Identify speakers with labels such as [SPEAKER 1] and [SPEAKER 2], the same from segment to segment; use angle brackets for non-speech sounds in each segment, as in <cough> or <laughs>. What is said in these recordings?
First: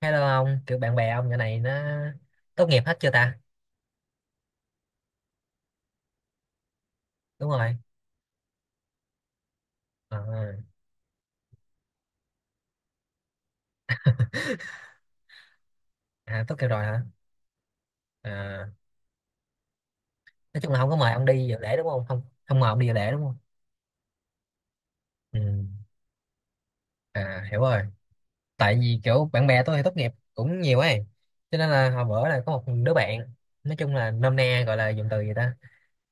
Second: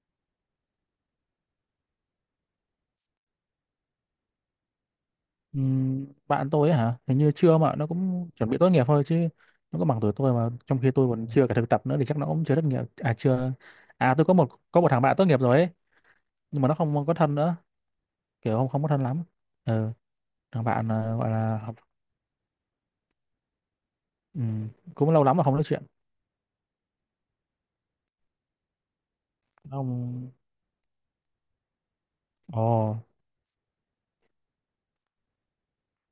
[SPEAKER 1] Hello ông, kiểu bạn bè ông nhỏ này nó tốt nghiệp hết chưa ta?
[SPEAKER 2] Bạn tôi ấy hả, hình như
[SPEAKER 1] Đúng
[SPEAKER 2] chưa, mà
[SPEAKER 1] rồi.
[SPEAKER 2] nó cũng chuẩn bị tốt nghiệp thôi chứ. Nó có bằng tuổi tôi,
[SPEAKER 1] À,
[SPEAKER 2] mà trong khi tôi còn chưa cả thực tập nữa thì chắc nó cũng chưa tốt nghiệp. À chưa, à tôi có một thằng bạn tốt nghiệp rồi ấy,
[SPEAKER 1] à tốt
[SPEAKER 2] nhưng
[SPEAKER 1] nghiệp
[SPEAKER 2] mà nó
[SPEAKER 1] rồi hả?
[SPEAKER 2] không có thân nữa, kiểu
[SPEAKER 1] À,
[SPEAKER 2] không không có thân lắm. Ừ,
[SPEAKER 1] nói
[SPEAKER 2] thằng
[SPEAKER 1] chung là
[SPEAKER 2] bạn,
[SPEAKER 1] không có mời ông
[SPEAKER 2] gọi
[SPEAKER 1] đi dự
[SPEAKER 2] là học.
[SPEAKER 1] lễ đúng không? Không mời ông đi dự lễ đúng không?
[SPEAKER 2] ừm, cũng lâu lắm
[SPEAKER 1] Ừ.
[SPEAKER 2] mà không nói chuyện.
[SPEAKER 1] À hiểu rồi. Tại vì kiểu bạn bè tôi
[SPEAKER 2] Nó
[SPEAKER 1] thì tốt nghiệp
[SPEAKER 2] không.
[SPEAKER 1] cũng nhiều ấy. Cho nên là hồi bữa là có
[SPEAKER 2] Ồ.
[SPEAKER 1] một đứa bạn nói chung là nôm na gọi là dùng từ gì ta?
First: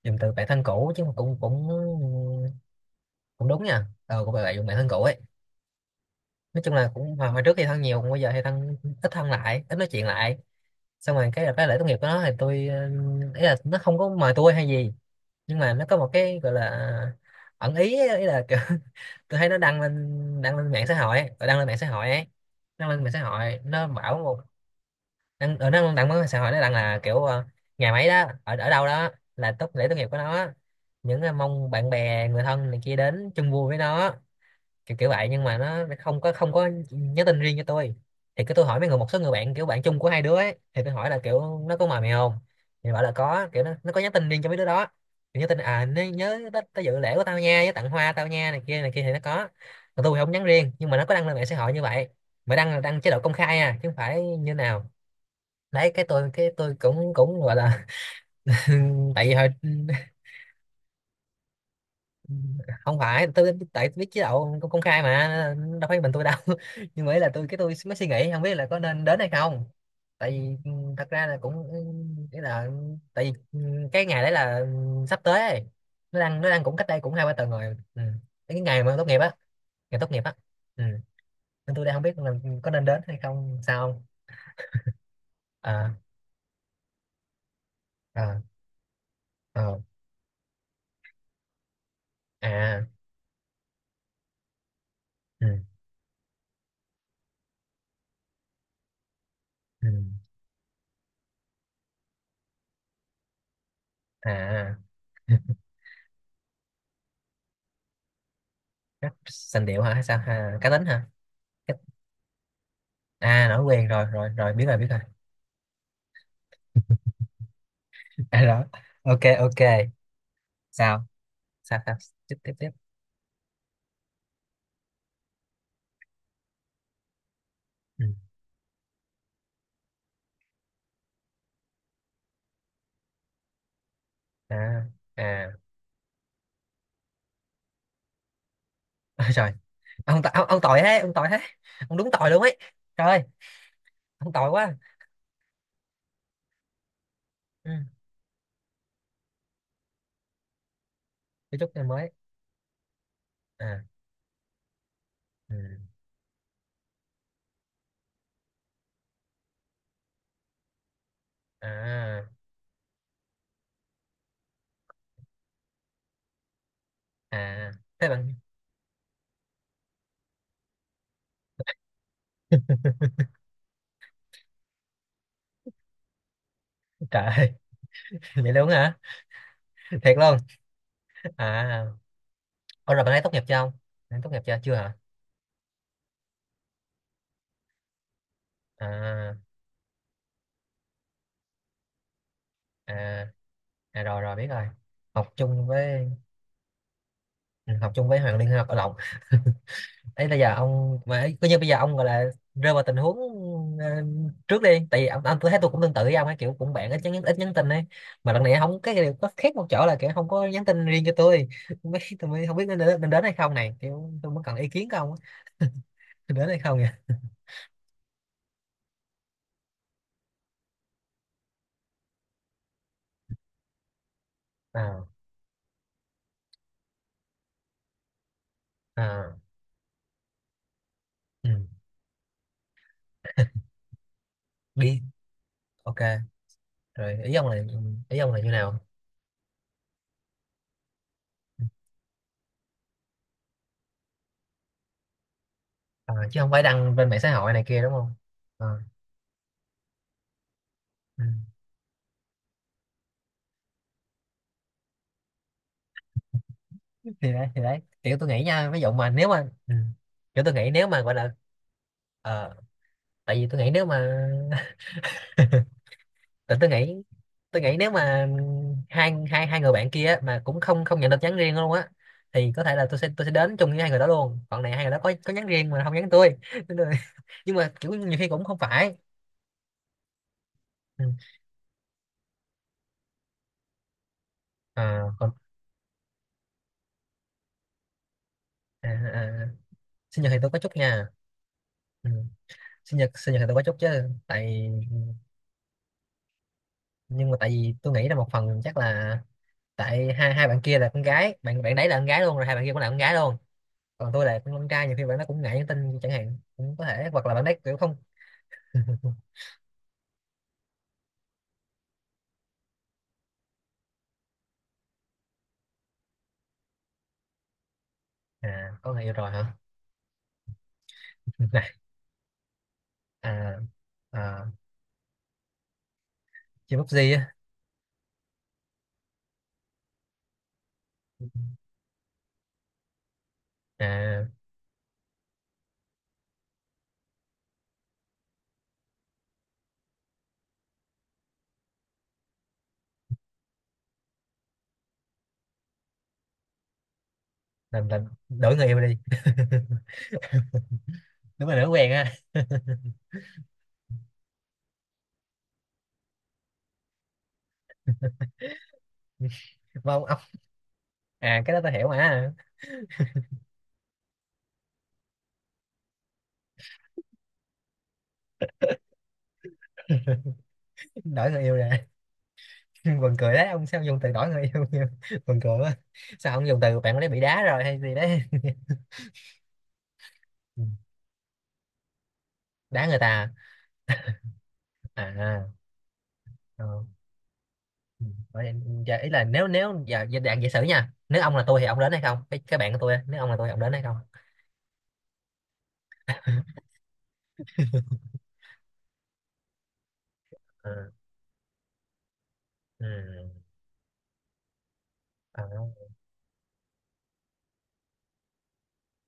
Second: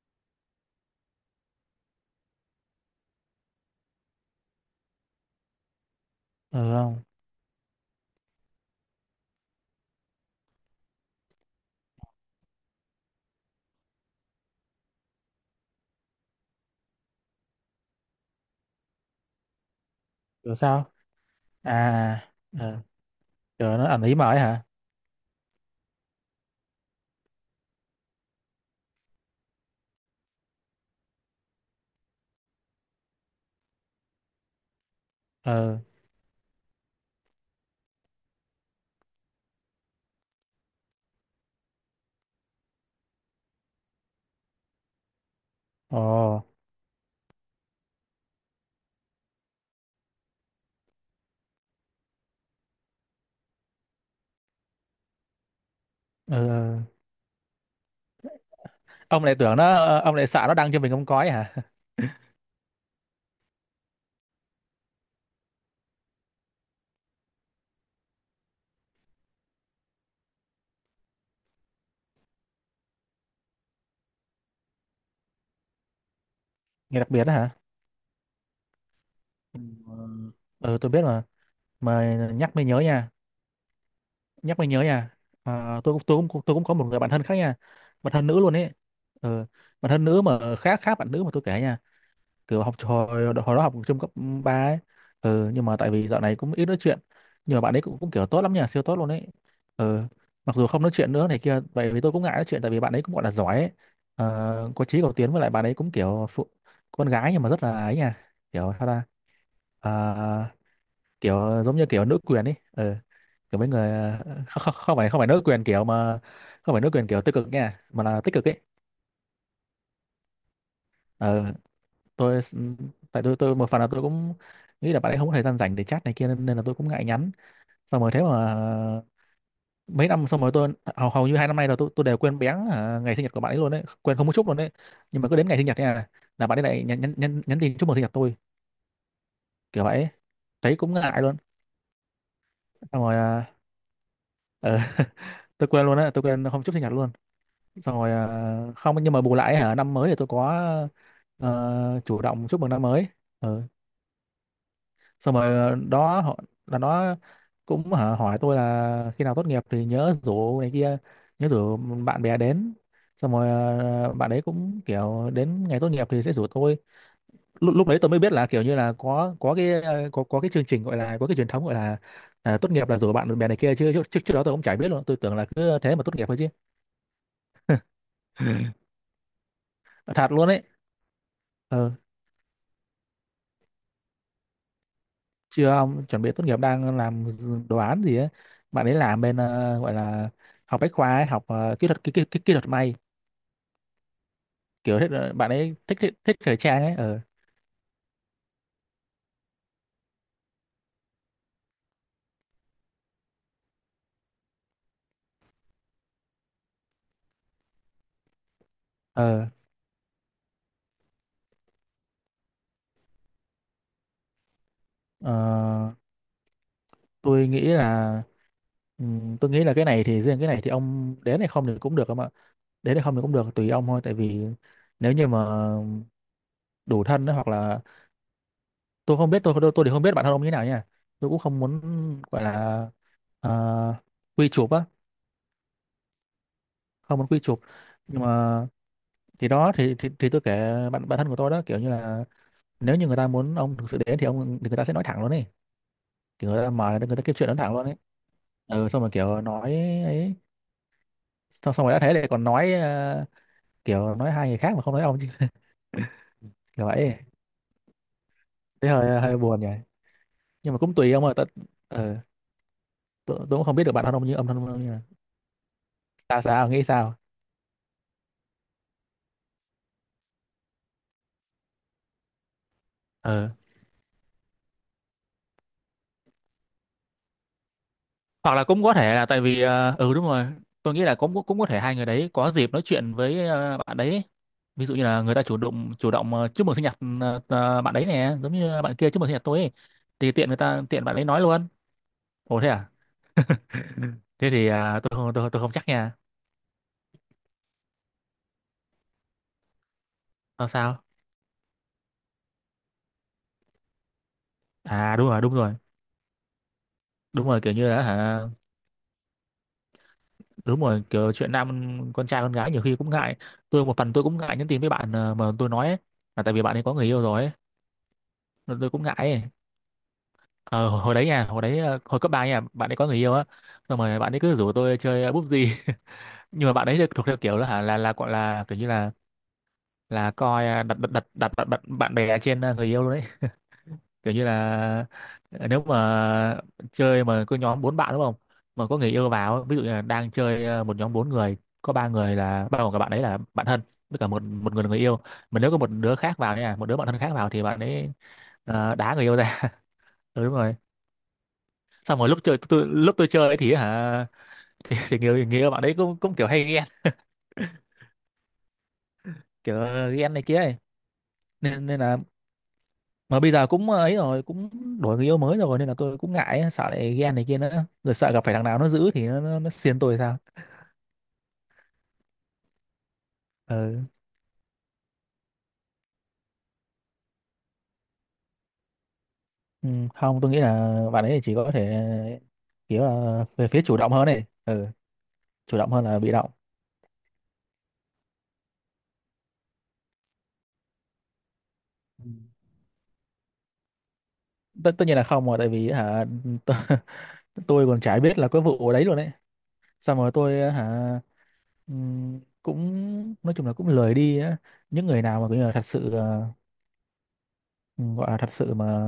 [SPEAKER 1] Dùng từ bạn thân cũ chứ mà cũng cũng cũng đúng nha. Ờ cũng gọi là dùng bạn thân cũ ấy,
[SPEAKER 2] Ừ
[SPEAKER 1] nói chung là
[SPEAKER 2] không,
[SPEAKER 1] cũng hồi, hồi trước thì thân nhiều, còn bây giờ thì thân ít, thân lại ít nói chuyện lại. Xong rồi cái lễ tốt nghiệp của nó thì tôi ý là nó không có mời tôi hay gì, nhưng mà nó có một cái gọi là ẩn ý ấy, ý là kiểu, <laughs> tôi thấy nó đăng lên,
[SPEAKER 2] kiểu
[SPEAKER 1] đăng lên mạng
[SPEAKER 2] sao?
[SPEAKER 1] xã hội ấy, đăng lên mạng xã hội ấy,
[SPEAKER 2] À. Ờ,
[SPEAKER 1] đăng lên mạng xã hội
[SPEAKER 2] kiểu
[SPEAKER 1] nó
[SPEAKER 2] nó ẩn ý
[SPEAKER 1] bảo
[SPEAKER 2] mà
[SPEAKER 1] một,
[SPEAKER 2] ấy hả.
[SPEAKER 1] đăng ở nó đăng mạng xã hội, nó đăng là kiểu ngày mấy đó ở ở đâu đó là tốt lễ tốt nghiệp của nó, những mong bạn bè người thân này kia đến chung vui với nó, kiểu kiểu vậy, nhưng mà
[SPEAKER 2] Ừ.
[SPEAKER 1] nó không có nhắn tin riêng cho tôi. Thì cứ tôi hỏi mấy người, một số người bạn, kiểu bạn chung của hai đứa ấy, thì tôi hỏi là kiểu nó có mời mày không, thì bảo là có, kiểu nó có nhắn tin riêng cho mấy đứa đó, thì nhắn tin à nó nhớ
[SPEAKER 2] Ồ.
[SPEAKER 1] tới, tới dự lễ của tao nha, với tặng hoa tao nha, này kia thì nó có. Còn tôi thì không nhắn riêng, nhưng mà nó có đăng lên mạng xã hội như vậy, mà đăng là đăng chế độ công khai à chứ không phải như nào. Đấy cái tôi
[SPEAKER 2] Ừ.
[SPEAKER 1] cái tôi
[SPEAKER 2] Ừ.
[SPEAKER 1] cũng cũng gọi là <laughs>
[SPEAKER 2] Ông
[SPEAKER 1] tại vì
[SPEAKER 2] lại
[SPEAKER 1] hồi
[SPEAKER 2] tưởng nó,
[SPEAKER 1] <laughs>
[SPEAKER 2] ông lại sợ nó đăng cho mình không có ấy hả. <laughs>
[SPEAKER 1] không phải tôi, tại tôi biết chế độ công công khai mà, đâu phải mình tôi đâu. <laughs> Nhưng mà ý là tôi, cái tôi mới suy nghĩ không biết là có nên đến hay không, tại vì thật ra là cũng nghĩa là, tại vì cái ngày đấy là sắp tới ấy. Nó đang, nó đang cũng cách
[SPEAKER 2] Nghe
[SPEAKER 1] đây
[SPEAKER 2] đặc
[SPEAKER 1] cũng
[SPEAKER 2] biệt
[SPEAKER 1] hai ba
[SPEAKER 2] đó
[SPEAKER 1] tuần
[SPEAKER 2] hả.
[SPEAKER 1] rồi. Ừ. Cái ngày mà tốt nghiệp á, ngày tốt nghiệp
[SPEAKER 2] Ừ.
[SPEAKER 1] á.
[SPEAKER 2] Ờ,
[SPEAKER 1] Ừ.
[SPEAKER 2] tôi biết mà.
[SPEAKER 1] Nên tôi đang không
[SPEAKER 2] Mà
[SPEAKER 1] biết là
[SPEAKER 2] nhắc mới
[SPEAKER 1] có
[SPEAKER 2] nhớ
[SPEAKER 1] nên đến
[SPEAKER 2] nha.
[SPEAKER 1] hay không sao không.
[SPEAKER 2] Nhắc mới nhớ nha. À, tôi
[SPEAKER 1] À,
[SPEAKER 2] cũng có một người bạn thân khác nha, bạn thân
[SPEAKER 1] à,
[SPEAKER 2] nữ luôn ấy. Ừ.
[SPEAKER 1] à,
[SPEAKER 2] Bạn thân nữ mà khác, khác bạn nữ mà tôi kể nha. Kiểu học
[SPEAKER 1] à.
[SPEAKER 2] hồi hồi đó học trung cấp 3 ấy.
[SPEAKER 1] Ừ.
[SPEAKER 2] Ừ. Nhưng mà tại vì dạo này cũng ít nói chuyện, nhưng mà bạn ấy cũng, cũng kiểu tốt lắm nha, siêu tốt luôn ấy.
[SPEAKER 1] Ừ,
[SPEAKER 2] Ừ. Mặc dù không nói chuyện nữa này kia vậy, vì tôi cũng ngại nói chuyện, tại vì bạn ấy cũng gọi là giỏi ấy. Ờ,
[SPEAKER 1] à.
[SPEAKER 2] có chí cầu tiến, với lại
[SPEAKER 1] <laughs>
[SPEAKER 2] bạn ấy cũng kiểu phụ, con gái nhưng mà rất là ấy nha, kiểu sao ta.
[SPEAKER 1] Cách sành điệu
[SPEAKER 2] Ờ,
[SPEAKER 1] hả hay sao à, cá tính hả?
[SPEAKER 2] kiểu giống như kiểu nữ quyền ấy. Ờ,
[SPEAKER 1] À
[SPEAKER 2] kiểu
[SPEAKER 1] nói
[SPEAKER 2] mấy
[SPEAKER 1] quen
[SPEAKER 2] người,
[SPEAKER 1] rồi, rồi rồi
[SPEAKER 2] không,
[SPEAKER 1] biết
[SPEAKER 2] không,
[SPEAKER 1] rồi biết
[SPEAKER 2] không
[SPEAKER 1] rồi.
[SPEAKER 2] phải nữ quyền kiểu mà, không phải nữ quyền kiểu tiêu cực nha, mà là
[SPEAKER 1] <laughs>
[SPEAKER 2] tích
[SPEAKER 1] À
[SPEAKER 2] cực ấy.
[SPEAKER 1] đó, ok ok. Sao,
[SPEAKER 2] Ờ,
[SPEAKER 1] sao sao? Tiếp
[SPEAKER 2] tôi,
[SPEAKER 1] tiếp tiếp.
[SPEAKER 2] tại tôi một phần là tôi cũng nghĩ là bạn ấy không có thời gian rảnh để chat này kia, nên, nên là tôi cũng ngại nhắn. Xong
[SPEAKER 1] Ừ.
[SPEAKER 2] rồi thế mà mấy năm, xong rồi tôi hầu hầu như 2 năm nay là tôi đều quên béng à, ngày sinh nhật của bạn ấy luôn đấy, quên không một chút luôn đấy.
[SPEAKER 1] À,
[SPEAKER 2] Nhưng mà cứ đến
[SPEAKER 1] à.
[SPEAKER 2] ngày sinh nhật nha, là bạn ấy lại nhắn nhắn nhắn nhắn tin chúc mừng sinh nhật tôi,
[SPEAKER 1] Ôi trời,
[SPEAKER 2] kiểu vậy ấy.
[SPEAKER 1] ông, ông
[SPEAKER 2] Thấy
[SPEAKER 1] tội
[SPEAKER 2] cũng
[SPEAKER 1] thế, ông
[SPEAKER 2] ngại
[SPEAKER 1] tội
[SPEAKER 2] luôn.
[SPEAKER 1] thế, ông đúng tội luôn ấy.
[SPEAKER 2] Xong
[SPEAKER 1] Trời
[SPEAKER 2] rồi
[SPEAKER 1] ơi,
[SPEAKER 2] à,
[SPEAKER 1] ông tội
[SPEAKER 2] ờ.
[SPEAKER 1] quá.
[SPEAKER 2] <laughs> Tôi quên luôn á, tôi quên không chúc sinh nhật luôn.
[SPEAKER 1] Ừ.
[SPEAKER 2] Xong rồi không, nhưng mà bù lại hả, năm mới thì tôi có
[SPEAKER 1] Cho chút em mới.
[SPEAKER 2] chủ động chúc mừng năm mới. Ừ.
[SPEAKER 1] À.
[SPEAKER 2] Xong rồi
[SPEAKER 1] Ừ.
[SPEAKER 2] đó, họ là nó cũng hả, hỏi tôi là khi nào tốt nghiệp thì nhớ rủ này kia, nhớ rủ bạn
[SPEAKER 1] À,
[SPEAKER 2] bè đến. Xong rồi bạn ấy cũng kiểu đến ngày tốt nghiệp thì sẽ rủ tôi.
[SPEAKER 1] à,
[SPEAKER 2] Lúc Lúc đấy
[SPEAKER 1] thế
[SPEAKER 2] tôi mới biết
[SPEAKER 1] bạn.
[SPEAKER 2] là kiểu như là có có cái chương trình, gọi là có cái truyền thống, gọi là à, tốt nghiệp là rủ bạn bè này kia. Chứ trước trước trước đó tôi cũng chả biết luôn, tôi tưởng là cứ thế mà tốt nghiệp thôi chứ.
[SPEAKER 1] Trời ơi, <laughs> vậy luôn hả? Thiệt
[SPEAKER 2] Thật
[SPEAKER 1] luôn.
[SPEAKER 2] luôn ấy.
[SPEAKER 1] À.
[SPEAKER 2] Ừ.
[SPEAKER 1] Ôi rồi bạn ấy tốt nghiệp chưa không, bạn ấy tốt nghiệp chưa, chưa hả?
[SPEAKER 2] Chưa, ông chuẩn bị tốt nghiệp, đang làm đồ án gì ấy. Bạn ấy làm
[SPEAKER 1] À.
[SPEAKER 2] bên, gọi là học bách khoa ấy, học kỹ thuật kỹ thuật may.
[SPEAKER 1] À, à rồi rồi biết rồi.
[SPEAKER 2] Kiểu thích,
[SPEAKER 1] Học
[SPEAKER 2] bạn
[SPEAKER 1] chung
[SPEAKER 2] ấy thích,
[SPEAKER 1] với,
[SPEAKER 2] thích thời trang ấy. Ờ.
[SPEAKER 1] ừ, học chung với Hoàng Liên hay học ở Lộc ấy. Bây giờ ông mà ấy, coi như bây giờ ông gọi là rơi vào tình huống ờ, trước đi, tại vì ông tôi thấy tôi cũng tương tự với ông ấy, kiểu cũng bạn ít nhắn, ít nhắn tin ấy, mà lần này không, cái điều có
[SPEAKER 2] Ờ.
[SPEAKER 1] khác một chỗ là kiểu không có nhắn tin riêng cho tôi. <laughs> Mấy tôi mới không biết nên đến hay không này, kiểu tôi mới cần ý kiến của ông
[SPEAKER 2] ờ,
[SPEAKER 1] á. Nên đến hay không nha?
[SPEAKER 2] tôi nghĩ là, tôi nghĩ là cái này thì riêng cái này thì ông đến hay không thì cũng được không ạ, đến hay không thì cũng được, tùy ông thôi. Tại vì
[SPEAKER 1] À,
[SPEAKER 2] nếu như mà đủ thân ấy, hoặc là tôi không
[SPEAKER 1] à,
[SPEAKER 2] biết, tôi thì không biết bản thân ông như thế nào nha, tôi cũng
[SPEAKER 1] ừ.
[SPEAKER 2] không muốn gọi là ờ, quy chụp á.
[SPEAKER 1] Đi, ok, rồi
[SPEAKER 2] Không muốn
[SPEAKER 1] ý
[SPEAKER 2] quy
[SPEAKER 1] ông
[SPEAKER 2] chụp,
[SPEAKER 1] là, ý
[SPEAKER 2] nhưng
[SPEAKER 1] ông là như
[SPEAKER 2] mà
[SPEAKER 1] nào?
[SPEAKER 2] thì đó, thì tôi kể bạn bạn thân của tôi đó, kiểu như là nếu như người ta muốn ông thực sự đến thì ông thì người ta sẽ nói thẳng luôn ấy.
[SPEAKER 1] À, chứ không
[SPEAKER 2] Kiểu
[SPEAKER 1] phải
[SPEAKER 2] người ta
[SPEAKER 1] đăng
[SPEAKER 2] mời,
[SPEAKER 1] bên
[SPEAKER 2] người
[SPEAKER 1] mạng
[SPEAKER 2] ta
[SPEAKER 1] xã
[SPEAKER 2] kiếm chuyện
[SPEAKER 1] hội
[SPEAKER 2] nói
[SPEAKER 1] này
[SPEAKER 2] thẳng
[SPEAKER 1] kia
[SPEAKER 2] luôn
[SPEAKER 1] đúng
[SPEAKER 2] ấy.
[SPEAKER 1] không? À,
[SPEAKER 2] Ừ, xong rồi kiểu nói ấy.
[SPEAKER 1] ừ.
[SPEAKER 2] Xong rồi đã thế lại còn nói, kiểu nói hai người khác mà không nói ông chứ, kiểu vậy ấy.
[SPEAKER 1] Thì đấy, thì đấy kiểu tôi nghĩ nha, ví
[SPEAKER 2] Thế
[SPEAKER 1] dụ mà
[SPEAKER 2] hơi
[SPEAKER 1] nếu
[SPEAKER 2] hơi
[SPEAKER 1] mà
[SPEAKER 2] buồn nhỉ.
[SPEAKER 1] ừ. Kiểu tôi nghĩ
[SPEAKER 2] Nhưng mà
[SPEAKER 1] nếu
[SPEAKER 2] cũng
[SPEAKER 1] mà
[SPEAKER 2] tùy
[SPEAKER 1] gọi
[SPEAKER 2] ông
[SPEAKER 1] là
[SPEAKER 2] ơi tận. Ờ.
[SPEAKER 1] ờ, tại
[SPEAKER 2] Tôi,
[SPEAKER 1] vì tôi
[SPEAKER 2] cũng
[SPEAKER 1] nghĩ
[SPEAKER 2] không biết
[SPEAKER 1] nếu
[SPEAKER 2] được bạn thân
[SPEAKER 1] mà
[SPEAKER 2] ông như ông, thân ông như là
[SPEAKER 1] <laughs>
[SPEAKER 2] sao,
[SPEAKER 1] tại
[SPEAKER 2] sao
[SPEAKER 1] tôi
[SPEAKER 2] nghĩ
[SPEAKER 1] nghĩ,
[SPEAKER 2] sao.
[SPEAKER 1] tôi nghĩ nếu mà hai hai hai người bạn kia á, mà cũng không không nhận được nhắn riêng luôn á, thì có thể là tôi sẽ
[SPEAKER 2] Ờ,
[SPEAKER 1] đến chung với hai người đó luôn, còn này hai người đó có nhắn riêng mà không nhắn tôi. <laughs> Nên là- nhưng mà kiểu nhiều khi cũng
[SPEAKER 2] hoặc
[SPEAKER 1] không
[SPEAKER 2] là cũng có
[SPEAKER 1] phải.
[SPEAKER 2] thể là tại vì, ừ đúng rồi, tôi nghĩ
[SPEAKER 1] Ừ.
[SPEAKER 2] là cũng cũng có thể hai người đấy có dịp nói chuyện với, bạn đấy ấy. Ví dụ
[SPEAKER 1] À,
[SPEAKER 2] như là
[SPEAKER 1] còn,
[SPEAKER 2] người ta chủ động, chúc mừng sinh nhật. Bạn đấy nè, giống như
[SPEAKER 1] à,
[SPEAKER 2] bạn kia chúc mừng sinh nhật
[SPEAKER 1] à,
[SPEAKER 2] tôi ấy.
[SPEAKER 1] sinh
[SPEAKER 2] Thì
[SPEAKER 1] nhật thì
[SPEAKER 2] tiện
[SPEAKER 1] tôi
[SPEAKER 2] người
[SPEAKER 1] có chút
[SPEAKER 2] ta, tiện
[SPEAKER 1] nha.
[SPEAKER 2] bạn ấy nói luôn.
[SPEAKER 1] Ừ.
[SPEAKER 2] Ồ thế à.
[SPEAKER 1] Sinh nhật, sinh nhật thì tôi có chút chứ
[SPEAKER 2] <laughs> Thế thì
[SPEAKER 1] tại,
[SPEAKER 2] à, tôi không, tôi không chắc nha.
[SPEAKER 1] nhưng mà tại vì tôi nghĩ là một phần chắc là tại hai hai bạn
[SPEAKER 2] Sao
[SPEAKER 1] kia là con
[SPEAKER 2] sao.
[SPEAKER 1] gái, bạn bạn đấy là con gái luôn, rồi hai bạn kia cũng là con gái luôn, còn tôi là con trai, nhiều khi
[SPEAKER 2] À
[SPEAKER 1] bạn nó
[SPEAKER 2] đúng rồi,
[SPEAKER 1] cũng
[SPEAKER 2] đúng
[SPEAKER 1] ngại nhắn
[SPEAKER 2] rồi,
[SPEAKER 1] tin chẳng hạn, cũng có thể, hoặc là bạn
[SPEAKER 2] đúng
[SPEAKER 1] ấy
[SPEAKER 2] rồi, kiểu
[SPEAKER 1] kiểu
[SPEAKER 2] như
[SPEAKER 1] không.
[SPEAKER 2] là hả, đúng rồi, kiểu chuyện nam, con trai con gái nhiều khi cũng ngại. Tôi một phần tôi cũng ngại nhắn tin với bạn, mà tôi nói ấy, là tại vì bạn ấy có người yêu rồi ấy.
[SPEAKER 1] À
[SPEAKER 2] Nên tôi
[SPEAKER 1] có người
[SPEAKER 2] cũng
[SPEAKER 1] yêu
[SPEAKER 2] ngại
[SPEAKER 1] rồi
[SPEAKER 2] ấy.
[SPEAKER 1] hả?
[SPEAKER 2] Ờ, hồi hồi đấy
[SPEAKER 1] <laughs>
[SPEAKER 2] nha, hồi
[SPEAKER 1] Này.
[SPEAKER 2] đấy hồi cấp ba nha, bạn ấy có người yêu á.
[SPEAKER 1] À,
[SPEAKER 2] Xong rồi bạn ấy
[SPEAKER 1] à,
[SPEAKER 2] cứ rủ tôi chơi, búp gì. <laughs> Nhưng mà
[SPEAKER 1] chơi
[SPEAKER 2] bạn ấy thì
[SPEAKER 1] PUBG
[SPEAKER 2] thuộc
[SPEAKER 1] á?
[SPEAKER 2] theo kiểu là hả, là gọi là kiểu như là coi à, đặt đặt đặt đặt bạn bạn bạn bè trên à, người yêu luôn đấy. <laughs>
[SPEAKER 1] À,
[SPEAKER 2] Kiểu như là à, nếu mà chơi mà có nhóm 4 bạn đúng không, mà có người yêu vào ấy, ví dụ như là đang chơi à, một nhóm 4 người, có ba người là bao gồm cả bạn ấy là bạn thân, với cả một một người là người yêu, mà nếu có một đứa khác vào nha, một đứa bạn thân khác vào, thì bạn
[SPEAKER 1] làm
[SPEAKER 2] ấy
[SPEAKER 1] đổi người yêu
[SPEAKER 2] à, đá
[SPEAKER 1] đi.
[SPEAKER 2] người yêu ra. <laughs> Ừ, đúng rồi.
[SPEAKER 1] <laughs> Đúng là đổi quen á.
[SPEAKER 2] Xong rồi lúc tôi chơi ấy thì hả, <laughs> thì, người, người yêu bạn đấy cũng cũng kiểu hay ghen, kiểu
[SPEAKER 1] <laughs> Mà ông,
[SPEAKER 2] ghen này kia ấy.
[SPEAKER 1] à cái đó tôi
[SPEAKER 2] Nên
[SPEAKER 1] hiểu mà.
[SPEAKER 2] nên là
[SPEAKER 1] À,
[SPEAKER 2] mà bây giờ cũng ờ, ấy rồi, cũng đổi người yêu mới rồi, nên là tôi cũng ngại ấy, sợ lại ghen này kia nữa, rồi sợ gặp phải thằng nào nó giữ thì nó xiên tôi sao.
[SPEAKER 1] đổi người yêu nè. <laughs> Buồn cười đấy, ông sao dùng
[SPEAKER 2] Ừ.
[SPEAKER 1] từ đổi người yêu nhiều? <laughs> Buồn cười quá. Sao ông dùng từ bạn ấy bị đá rồi hay gì đấy? <laughs>
[SPEAKER 2] Ừ, không, tôi nghĩ là bạn ấy chỉ có thể
[SPEAKER 1] Đá người
[SPEAKER 2] kiểu
[SPEAKER 1] ta.
[SPEAKER 2] là về phía chủ động hơn này. Ừ,
[SPEAKER 1] À, à,
[SPEAKER 2] chủ động hơn là bị động.
[SPEAKER 1] à, à. Ừ. Vậy, giờ ý là nếu nếu giờ giờ dạng giả sử nha, nếu ông là tôi thì ông đến hay không,
[SPEAKER 2] Ừ.
[SPEAKER 1] cái cái bạn của tôi á, nếu ông là tôi thì ông đến hay không?
[SPEAKER 2] tất Tất nhiên là không rồi, tại vì hả, tôi, <laughs> tôi còn chả biết là có vụ ở đấy luôn đấy. Xong rồi
[SPEAKER 1] Ờ,
[SPEAKER 2] tôi hả,
[SPEAKER 1] ừ.
[SPEAKER 2] cũng nói chung là cũng lười đi á. Những người nào
[SPEAKER 1] Ờ,
[SPEAKER 2] mà bây giờ thật sự, ừ, gọi là thật sự mà,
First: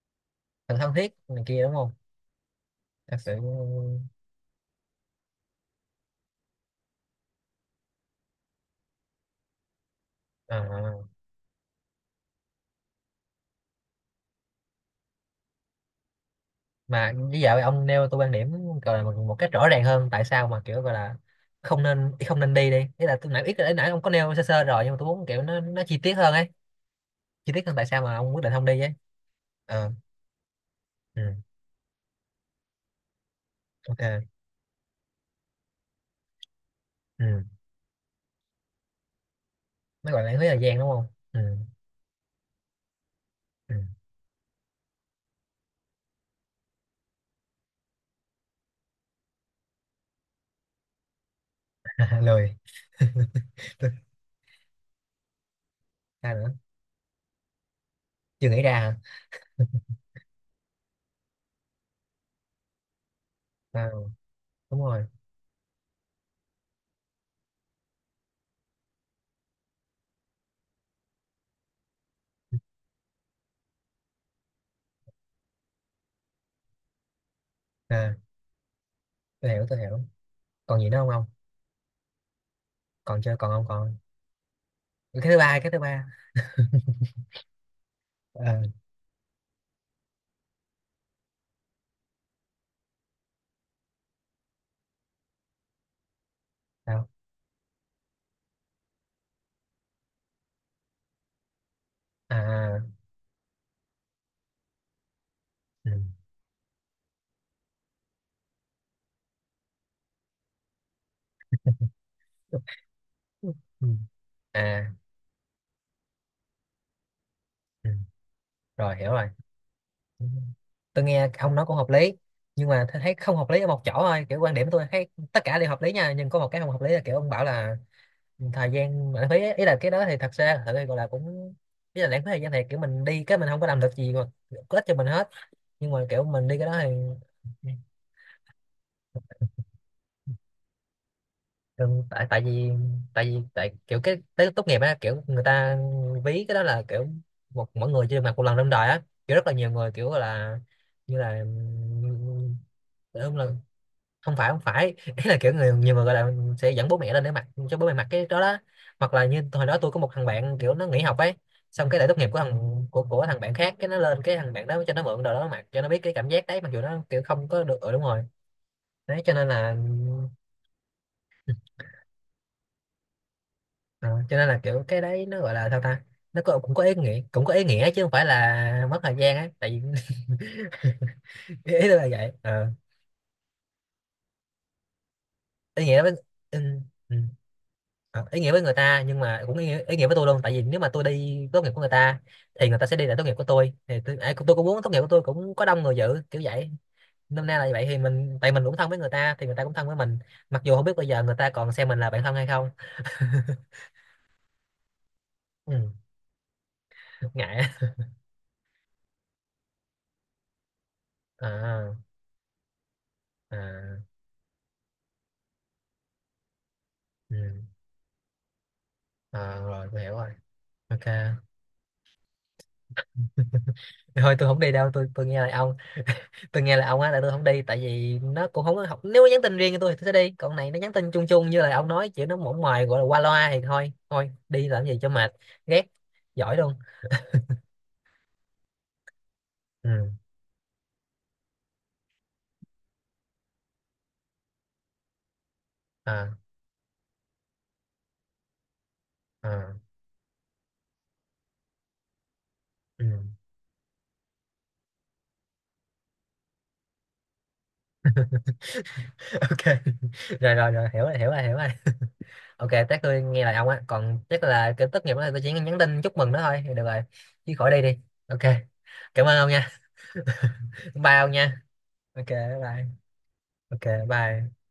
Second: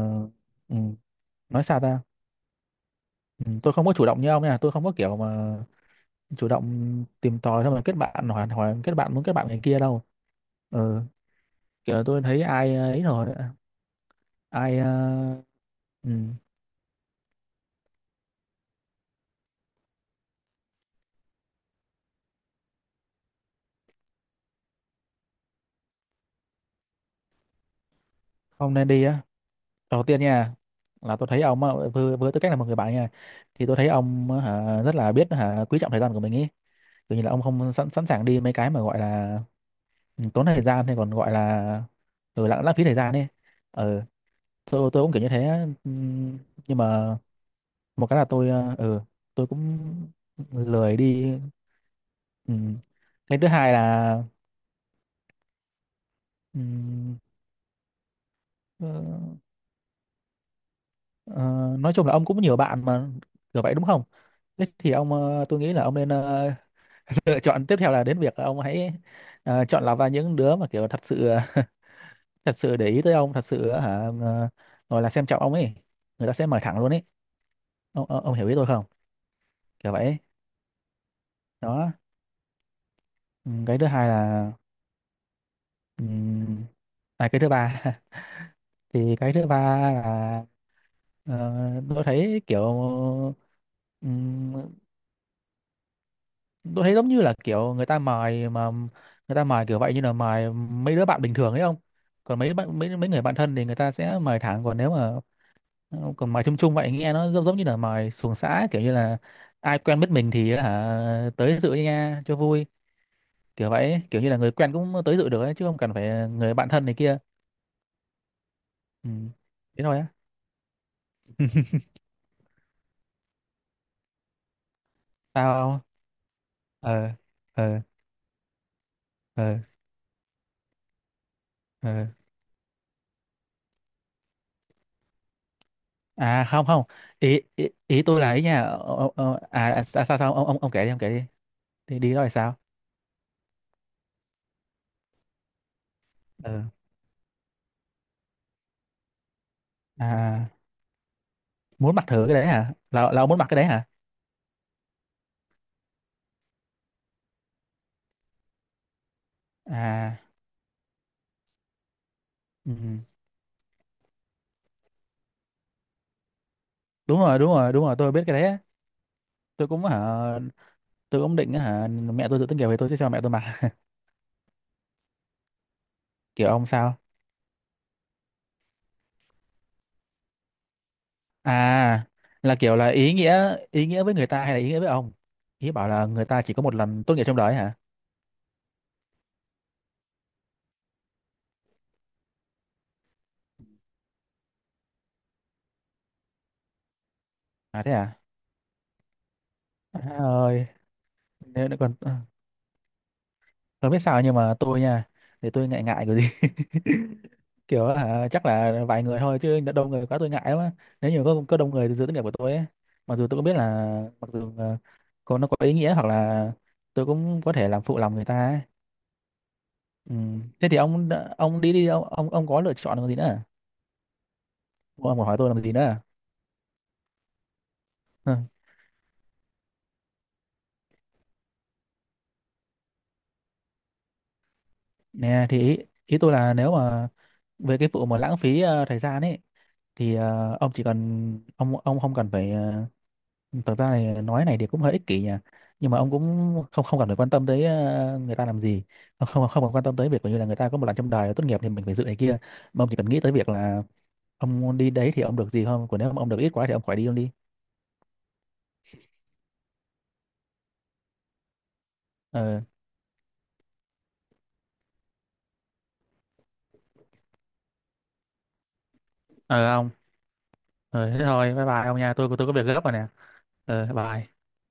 [SPEAKER 1] thật thân
[SPEAKER 2] ừm,
[SPEAKER 1] thiết này kia
[SPEAKER 2] nói
[SPEAKER 1] đúng
[SPEAKER 2] sao
[SPEAKER 1] không,
[SPEAKER 2] ta.
[SPEAKER 1] thật sự
[SPEAKER 2] Ừ, tôi không có chủ động như ông nha, tôi không có kiểu mà chủ động tìm tòi, xong rồi kết bạn, hỏi hỏi kết bạn muốn kết bạn người kia đâu. Ừ,
[SPEAKER 1] ờ,
[SPEAKER 2] kiểu là tôi thấy ai, ấy rồi, ai ừ.
[SPEAKER 1] mà bây giờ ông nêu tôi quan điểm, gọi là một, một cách rõ ràng hơn tại sao mà kiểu gọi là không nên, không nên đi đi, ý là tôi nãy ít, nãy nãy ông có nêu sơ sơ rồi nhưng mà tôi muốn kiểu nó chi tiết hơn ấy, chi tiết hơn tại sao mà ông quyết định không
[SPEAKER 2] Không
[SPEAKER 1] đi
[SPEAKER 2] nên
[SPEAKER 1] ấy.
[SPEAKER 2] đi á.
[SPEAKER 1] Ờ,
[SPEAKER 2] Đầu tiên nha là tôi
[SPEAKER 1] ừ,
[SPEAKER 2] thấy ông á, với tư cách là một người bạn nha, thì tôi thấy
[SPEAKER 1] ok,
[SPEAKER 2] ông á, hả, rất là biết hả, quý trọng thời gian của mình ý. Tự nhiên là ông
[SPEAKER 1] ừ,
[SPEAKER 2] không sẵn sẵn sàng đi mấy cái mà gọi là.
[SPEAKER 1] nó gọi
[SPEAKER 2] Ừ,
[SPEAKER 1] là lãng phí
[SPEAKER 2] tốn
[SPEAKER 1] thời
[SPEAKER 2] thời
[SPEAKER 1] gian
[SPEAKER 2] gian,
[SPEAKER 1] đúng
[SPEAKER 2] hay
[SPEAKER 1] không?
[SPEAKER 2] còn gọi
[SPEAKER 1] Ừ,
[SPEAKER 2] là ừ, lãng lãng phí thời gian ấy.
[SPEAKER 1] ừ.
[SPEAKER 2] Ừ, tôi cũng kiểu như thế á. Ừ, nhưng mà một cái là tôi, tôi cũng lười đi.
[SPEAKER 1] <laughs>
[SPEAKER 2] Ừ.
[SPEAKER 1] Lười. <laughs>
[SPEAKER 2] Cái thứ hai là,
[SPEAKER 1] Ra nữa,
[SPEAKER 2] ừ,
[SPEAKER 1] chưa nghĩ ra
[SPEAKER 2] ờ,
[SPEAKER 1] hả?
[SPEAKER 2] ờ, nói chung là ông cũng nhiều bạn mà, kiểu vậy đúng
[SPEAKER 1] À,
[SPEAKER 2] không. Thế
[SPEAKER 1] đúng
[SPEAKER 2] thì
[SPEAKER 1] rồi.
[SPEAKER 2] ông, tôi nghĩ là ông nên, <laughs> lựa chọn tiếp theo là đến việc là ông hãy, chọn lọc ra những đứa mà kiểu thật sự, thật sự để ý tới ông, thật sự, gọi là xem trọng ông ấy. Người ta sẽ mời thẳng luôn ấy.
[SPEAKER 1] À
[SPEAKER 2] Ông hiểu ý tôi không,
[SPEAKER 1] tôi hiểu, tôi
[SPEAKER 2] kiểu
[SPEAKER 1] hiểu.
[SPEAKER 2] vậy
[SPEAKER 1] Còn gì nữa không ông?
[SPEAKER 2] đó.
[SPEAKER 1] Còn chưa, còn
[SPEAKER 2] Ừ,
[SPEAKER 1] không
[SPEAKER 2] cái thứ
[SPEAKER 1] còn?
[SPEAKER 2] hai là,
[SPEAKER 1] Cái thứ ba, cái thứ ba.
[SPEAKER 2] ừ, cái thứ ba. <laughs>
[SPEAKER 1] Ờ,
[SPEAKER 2] Thì cái thứ ba là, Ờ, tôi thấy kiểu, ừm, tôi thấy
[SPEAKER 1] sao?
[SPEAKER 2] giống như là kiểu người ta mài mà, người ta mài kiểu vậy như là mài mấy đứa bạn bình thường ấy không. Còn mấy bạn,
[SPEAKER 1] À,
[SPEAKER 2] mấy mấy người bạn thân thì người ta sẽ mài thẳng, còn nếu mà,
[SPEAKER 1] ừ.
[SPEAKER 2] còn mài chung chung vậy nghe nó giống giống như là mài xuồng xã, kiểu như là ai quen biết mình thì hả tới dự nha cho vui, kiểu
[SPEAKER 1] Ừ.
[SPEAKER 2] vậy ấy. Kiểu như là người quen
[SPEAKER 1] À.
[SPEAKER 2] cũng tới dự được ấy, chứ không cần phải người bạn thân này kia.
[SPEAKER 1] Ừ. Rồi
[SPEAKER 2] Ừ.
[SPEAKER 1] hiểu rồi.
[SPEAKER 2] Thế thôi á.
[SPEAKER 1] Tôi nghe ông nói cũng hợp lý, nhưng mà tôi thấy không hợp lý ở một chỗ thôi, kiểu quan điểm tôi thấy tất cả đều hợp
[SPEAKER 2] Tao.
[SPEAKER 1] lý nha, nhưng có một cái không hợp lý là
[SPEAKER 2] Ờ.
[SPEAKER 1] kiểu ông bảo là
[SPEAKER 2] Ờ.
[SPEAKER 1] thời gian lãng phí
[SPEAKER 2] Ờ.
[SPEAKER 1] ấy. Ý là cái đó thì thật ra gọi là cũng, ý
[SPEAKER 2] Ờ.
[SPEAKER 1] là lãng phí thời gian thì kiểu mình đi cái mình không có làm được gì mà có ích cho mình hết, nhưng mà kiểu
[SPEAKER 2] À
[SPEAKER 1] mình đi cái
[SPEAKER 2] không,
[SPEAKER 1] đó
[SPEAKER 2] không,
[SPEAKER 1] thì,
[SPEAKER 2] ý, ý tôi là ý nha, sao sao sao? Ông kể đi, đi
[SPEAKER 1] thường
[SPEAKER 2] đi, đó
[SPEAKER 1] tại,
[SPEAKER 2] là
[SPEAKER 1] tại
[SPEAKER 2] sao.
[SPEAKER 1] vì tại vì tại kiểu cái tới tốt nghiệp á, kiểu người ta ví
[SPEAKER 2] Ừ.
[SPEAKER 1] cái đó là kiểu một, mỗi người chưa được mặc một lần trong đời á, kiểu rất là nhiều người kiểu
[SPEAKER 2] À,
[SPEAKER 1] là, như là
[SPEAKER 2] muốn mặc thử cái đấy hả, là ông
[SPEAKER 1] đúng
[SPEAKER 2] muốn
[SPEAKER 1] là
[SPEAKER 2] mặc cái đấy hả.
[SPEAKER 1] không phải, không phải. <laughs> Ý là kiểu người, nhiều người gọi là sẽ dẫn bố mẹ lên để mặc cho bố mẹ mặc cái đó đó. Hoặc là như hồi đó tôi có một
[SPEAKER 2] À.
[SPEAKER 1] thằng bạn kiểu nó nghỉ học ấy, xong cái lễ tốt nghiệp của
[SPEAKER 2] Ừ.
[SPEAKER 1] thằng, của thằng bạn khác, cái nó lên, cái thằng bạn đó cho nó mượn đồ đó mặc cho nó biết cái cảm giác đấy, mặc dù nó
[SPEAKER 2] Đúng
[SPEAKER 1] kiểu
[SPEAKER 2] rồi,
[SPEAKER 1] không
[SPEAKER 2] đúng
[SPEAKER 1] có
[SPEAKER 2] rồi,
[SPEAKER 1] được,
[SPEAKER 2] đúng
[SPEAKER 1] ừ
[SPEAKER 2] rồi,
[SPEAKER 1] đúng
[SPEAKER 2] tôi biết
[SPEAKER 1] rồi.
[SPEAKER 2] cái đấy á.
[SPEAKER 1] Đấy cho nên
[SPEAKER 2] Tôi
[SPEAKER 1] là,
[SPEAKER 2] cũng hả, tôi cũng định hả, mẹ tôi dự tính kiểu về tôi sẽ cho mẹ tôi mặc.
[SPEAKER 1] Ờ, cho nên là kiểu cái đấy nó gọi là sao ta,
[SPEAKER 2] <laughs>
[SPEAKER 1] nó
[SPEAKER 2] Kiểu
[SPEAKER 1] có,
[SPEAKER 2] ông
[SPEAKER 1] cũng có ý
[SPEAKER 2] sao.
[SPEAKER 1] nghĩa, cũng có ý nghĩa chứ không phải là mất thời gian ấy tại vì <laughs> ý ý tôi
[SPEAKER 2] À,
[SPEAKER 1] là vậy.
[SPEAKER 2] là
[SPEAKER 1] Ờ,
[SPEAKER 2] kiểu là ý nghĩa, ý nghĩa với người ta hay là ý nghĩa với ông? Ý
[SPEAKER 1] ý
[SPEAKER 2] bảo
[SPEAKER 1] nghĩa
[SPEAKER 2] là
[SPEAKER 1] với,
[SPEAKER 2] người ta chỉ có một
[SPEAKER 1] ừ,
[SPEAKER 2] lần tốt
[SPEAKER 1] ừ.
[SPEAKER 2] nghiệp trong đời hả.
[SPEAKER 1] Ờ, ý nghĩa với người ta, nhưng mà cũng ý nghĩa với tôi luôn, tại vì nếu mà tôi đi tốt nghiệp của người ta thì người ta sẽ đi lại tốt nghiệp của tôi, thì tôi, ai cũng- tôi cũng muốn tốt nghiệp của tôi cũng có đông người dự kiểu vậy, năm nay là
[SPEAKER 2] À
[SPEAKER 1] vậy,
[SPEAKER 2] thế
[SPEAKER 1] thì
[SPEAKER 2] à.
[SPEAKER 1] mình tại mình cũng thân với người ta thì người ta cũng thân với
[SPEAKER 2] À
[SPEAKER 1] mình, mặc
[SPEAKER 2] ơi.
[SPEAKER 1] dù không biết bây giờ người ta
[SPEAKER 2] Nếu
[SPEAKER 1] còn xem
[SPEAKER 2] còn,
[SPEAKER 1] mình là bạn thân hay không.
[SPEAKER 2] còn biết sao, nhưng mà tôi nha, để tôi ngại,
[SPEAKER 1] Ừ,
[SPEAKER 2] ngại cái gì.
[SPEAKER 1] ngại á.
[SPEAKER 2] Kiểu hả, chắc là vài người thôi, chứ đã đông người quá tôi ngại lắm á. Nếu như có đông người
[SPEAKER 1] À,
[SPEAKER 2] dự tốt nghiệp của tôi ấy, mặc dù tôi cũng biết là,
[SPEAKER 1] à,
[SPEAKER 2] mặc dù có nó có ý nghĩa, hoặc là tôi
[SPEAKER 1] ừ.
[SPEAKER 2] cũng có thể làm phụ lòng người ta ấy.
[SPEAKER 1] Ờ, rồi tôi hiểu
[SPEAKER 2] Ừ.
[SPEAKER 1] rồi.
[SPEAKER 2] Thế thì
[SPEAKER 1] Ok,
[SPEAKER 2] ông đã- ông đi đi ông. Ông có lựa chọn làm gì nữa.
[SPEAKER 1] thôi tôi không đi đâu,
[SPEAKER 2] Ông
[SPEAKER 1] tôi
[SPEAKER 2] còn hỏi
[SPEAKER 1] nghe
[SPEAKER 2] tôi
[SPEAKER 1] là
[SPEAKER 2] làm gì
[SPEAKER 1] ông,
[SPEAKER 2] nữa.
[SPEAKER 1] tôi nghe là ông á, là tôi không đi, tại vì
[SPEAKER 2] Ừ.
[SPEAKER 1] nó cũng không có học, nếu nó nhắn tin riêng cho tôi thì tôi sẽ đi, còn này nó nhắn tin chung chung như là ông nói, kiểu nó mỏng ngoài gọi là qua loa thì thôi thôi đi làm gì cho mệt.
[SPEAKER 2] Nè, thì ý,
[SPEAKER 1] Ghét,
[SPEAKER 2] ý tôi là
[SPEAKER 1] giỏi
[SPEAKER 2] nếu
[SPEAKER 1] luôn.
[SPEAKER 2] mà về cái vụ mà lãng phí, thời gian ấy,
[SPEAKER 1] Ừ,
[SPEAKER 2] thì ông chỉ cần, ông không cần phải, thực ra này nói này thì cũng hơi ích kỷ nhỉ, nhưng mà ông
[SPEAKER 1] à,
[SPEAKER 2] cũng không không cần phải quan tâm tới, người ta làm gì. Không, không cần
[SPEAKER 1] à,
[SPEAKER 2] quan tâm tới việc như là người ta có một lần trong đời tốt nghiệp thì mình phải dự này kia. Mà ông chỉ
[SPEAKER 1] ừ.
[SPEAKER 2] cần nghĩ tới việc là ông đi đấy thì ông được gì không. Còn nếu mà ông được ít quá thì ông khỏi đi, ông đi.
[SPEAKER 1] <laughs> Ok. <laughs> Rồi rồi rồi, hiểu rồi, hiểu rồi, hiểu rồi.
[SPEAKER 2] Ờ.
[SPEAKER 1] Ok, chắc tôi nghe lời ông á, còn chắc là cái tốt nghiệp đó là tôi chỉ nhắn tin chúc mừng nó thôi thì được rồi, chứ khỏi đi đi. Ok, cảm ơn ông
[SPEAKER 2] Ờ
[SPEAKER 1] nha.
[SPEAKER 2] ông. Ờ
[SPEAKER 1] Bye
[SPEAKER 2] thế
[SPEAKER 1] ông
[SPEAKER 2] thôi,
[SPEAKER 1] nha.
[SPEAKER 2] bye bye ông nha,
[SPEAKER 1] Ok.
[SPEAKER 2] tôi có việc gấp
[SPEAKER 1] Bye.
[SPEAKER 2] rồi nè.
[SPEAKER 1] Ok
[SPEAKER 2] Ờ bye.
[SPEAKER 1] bye.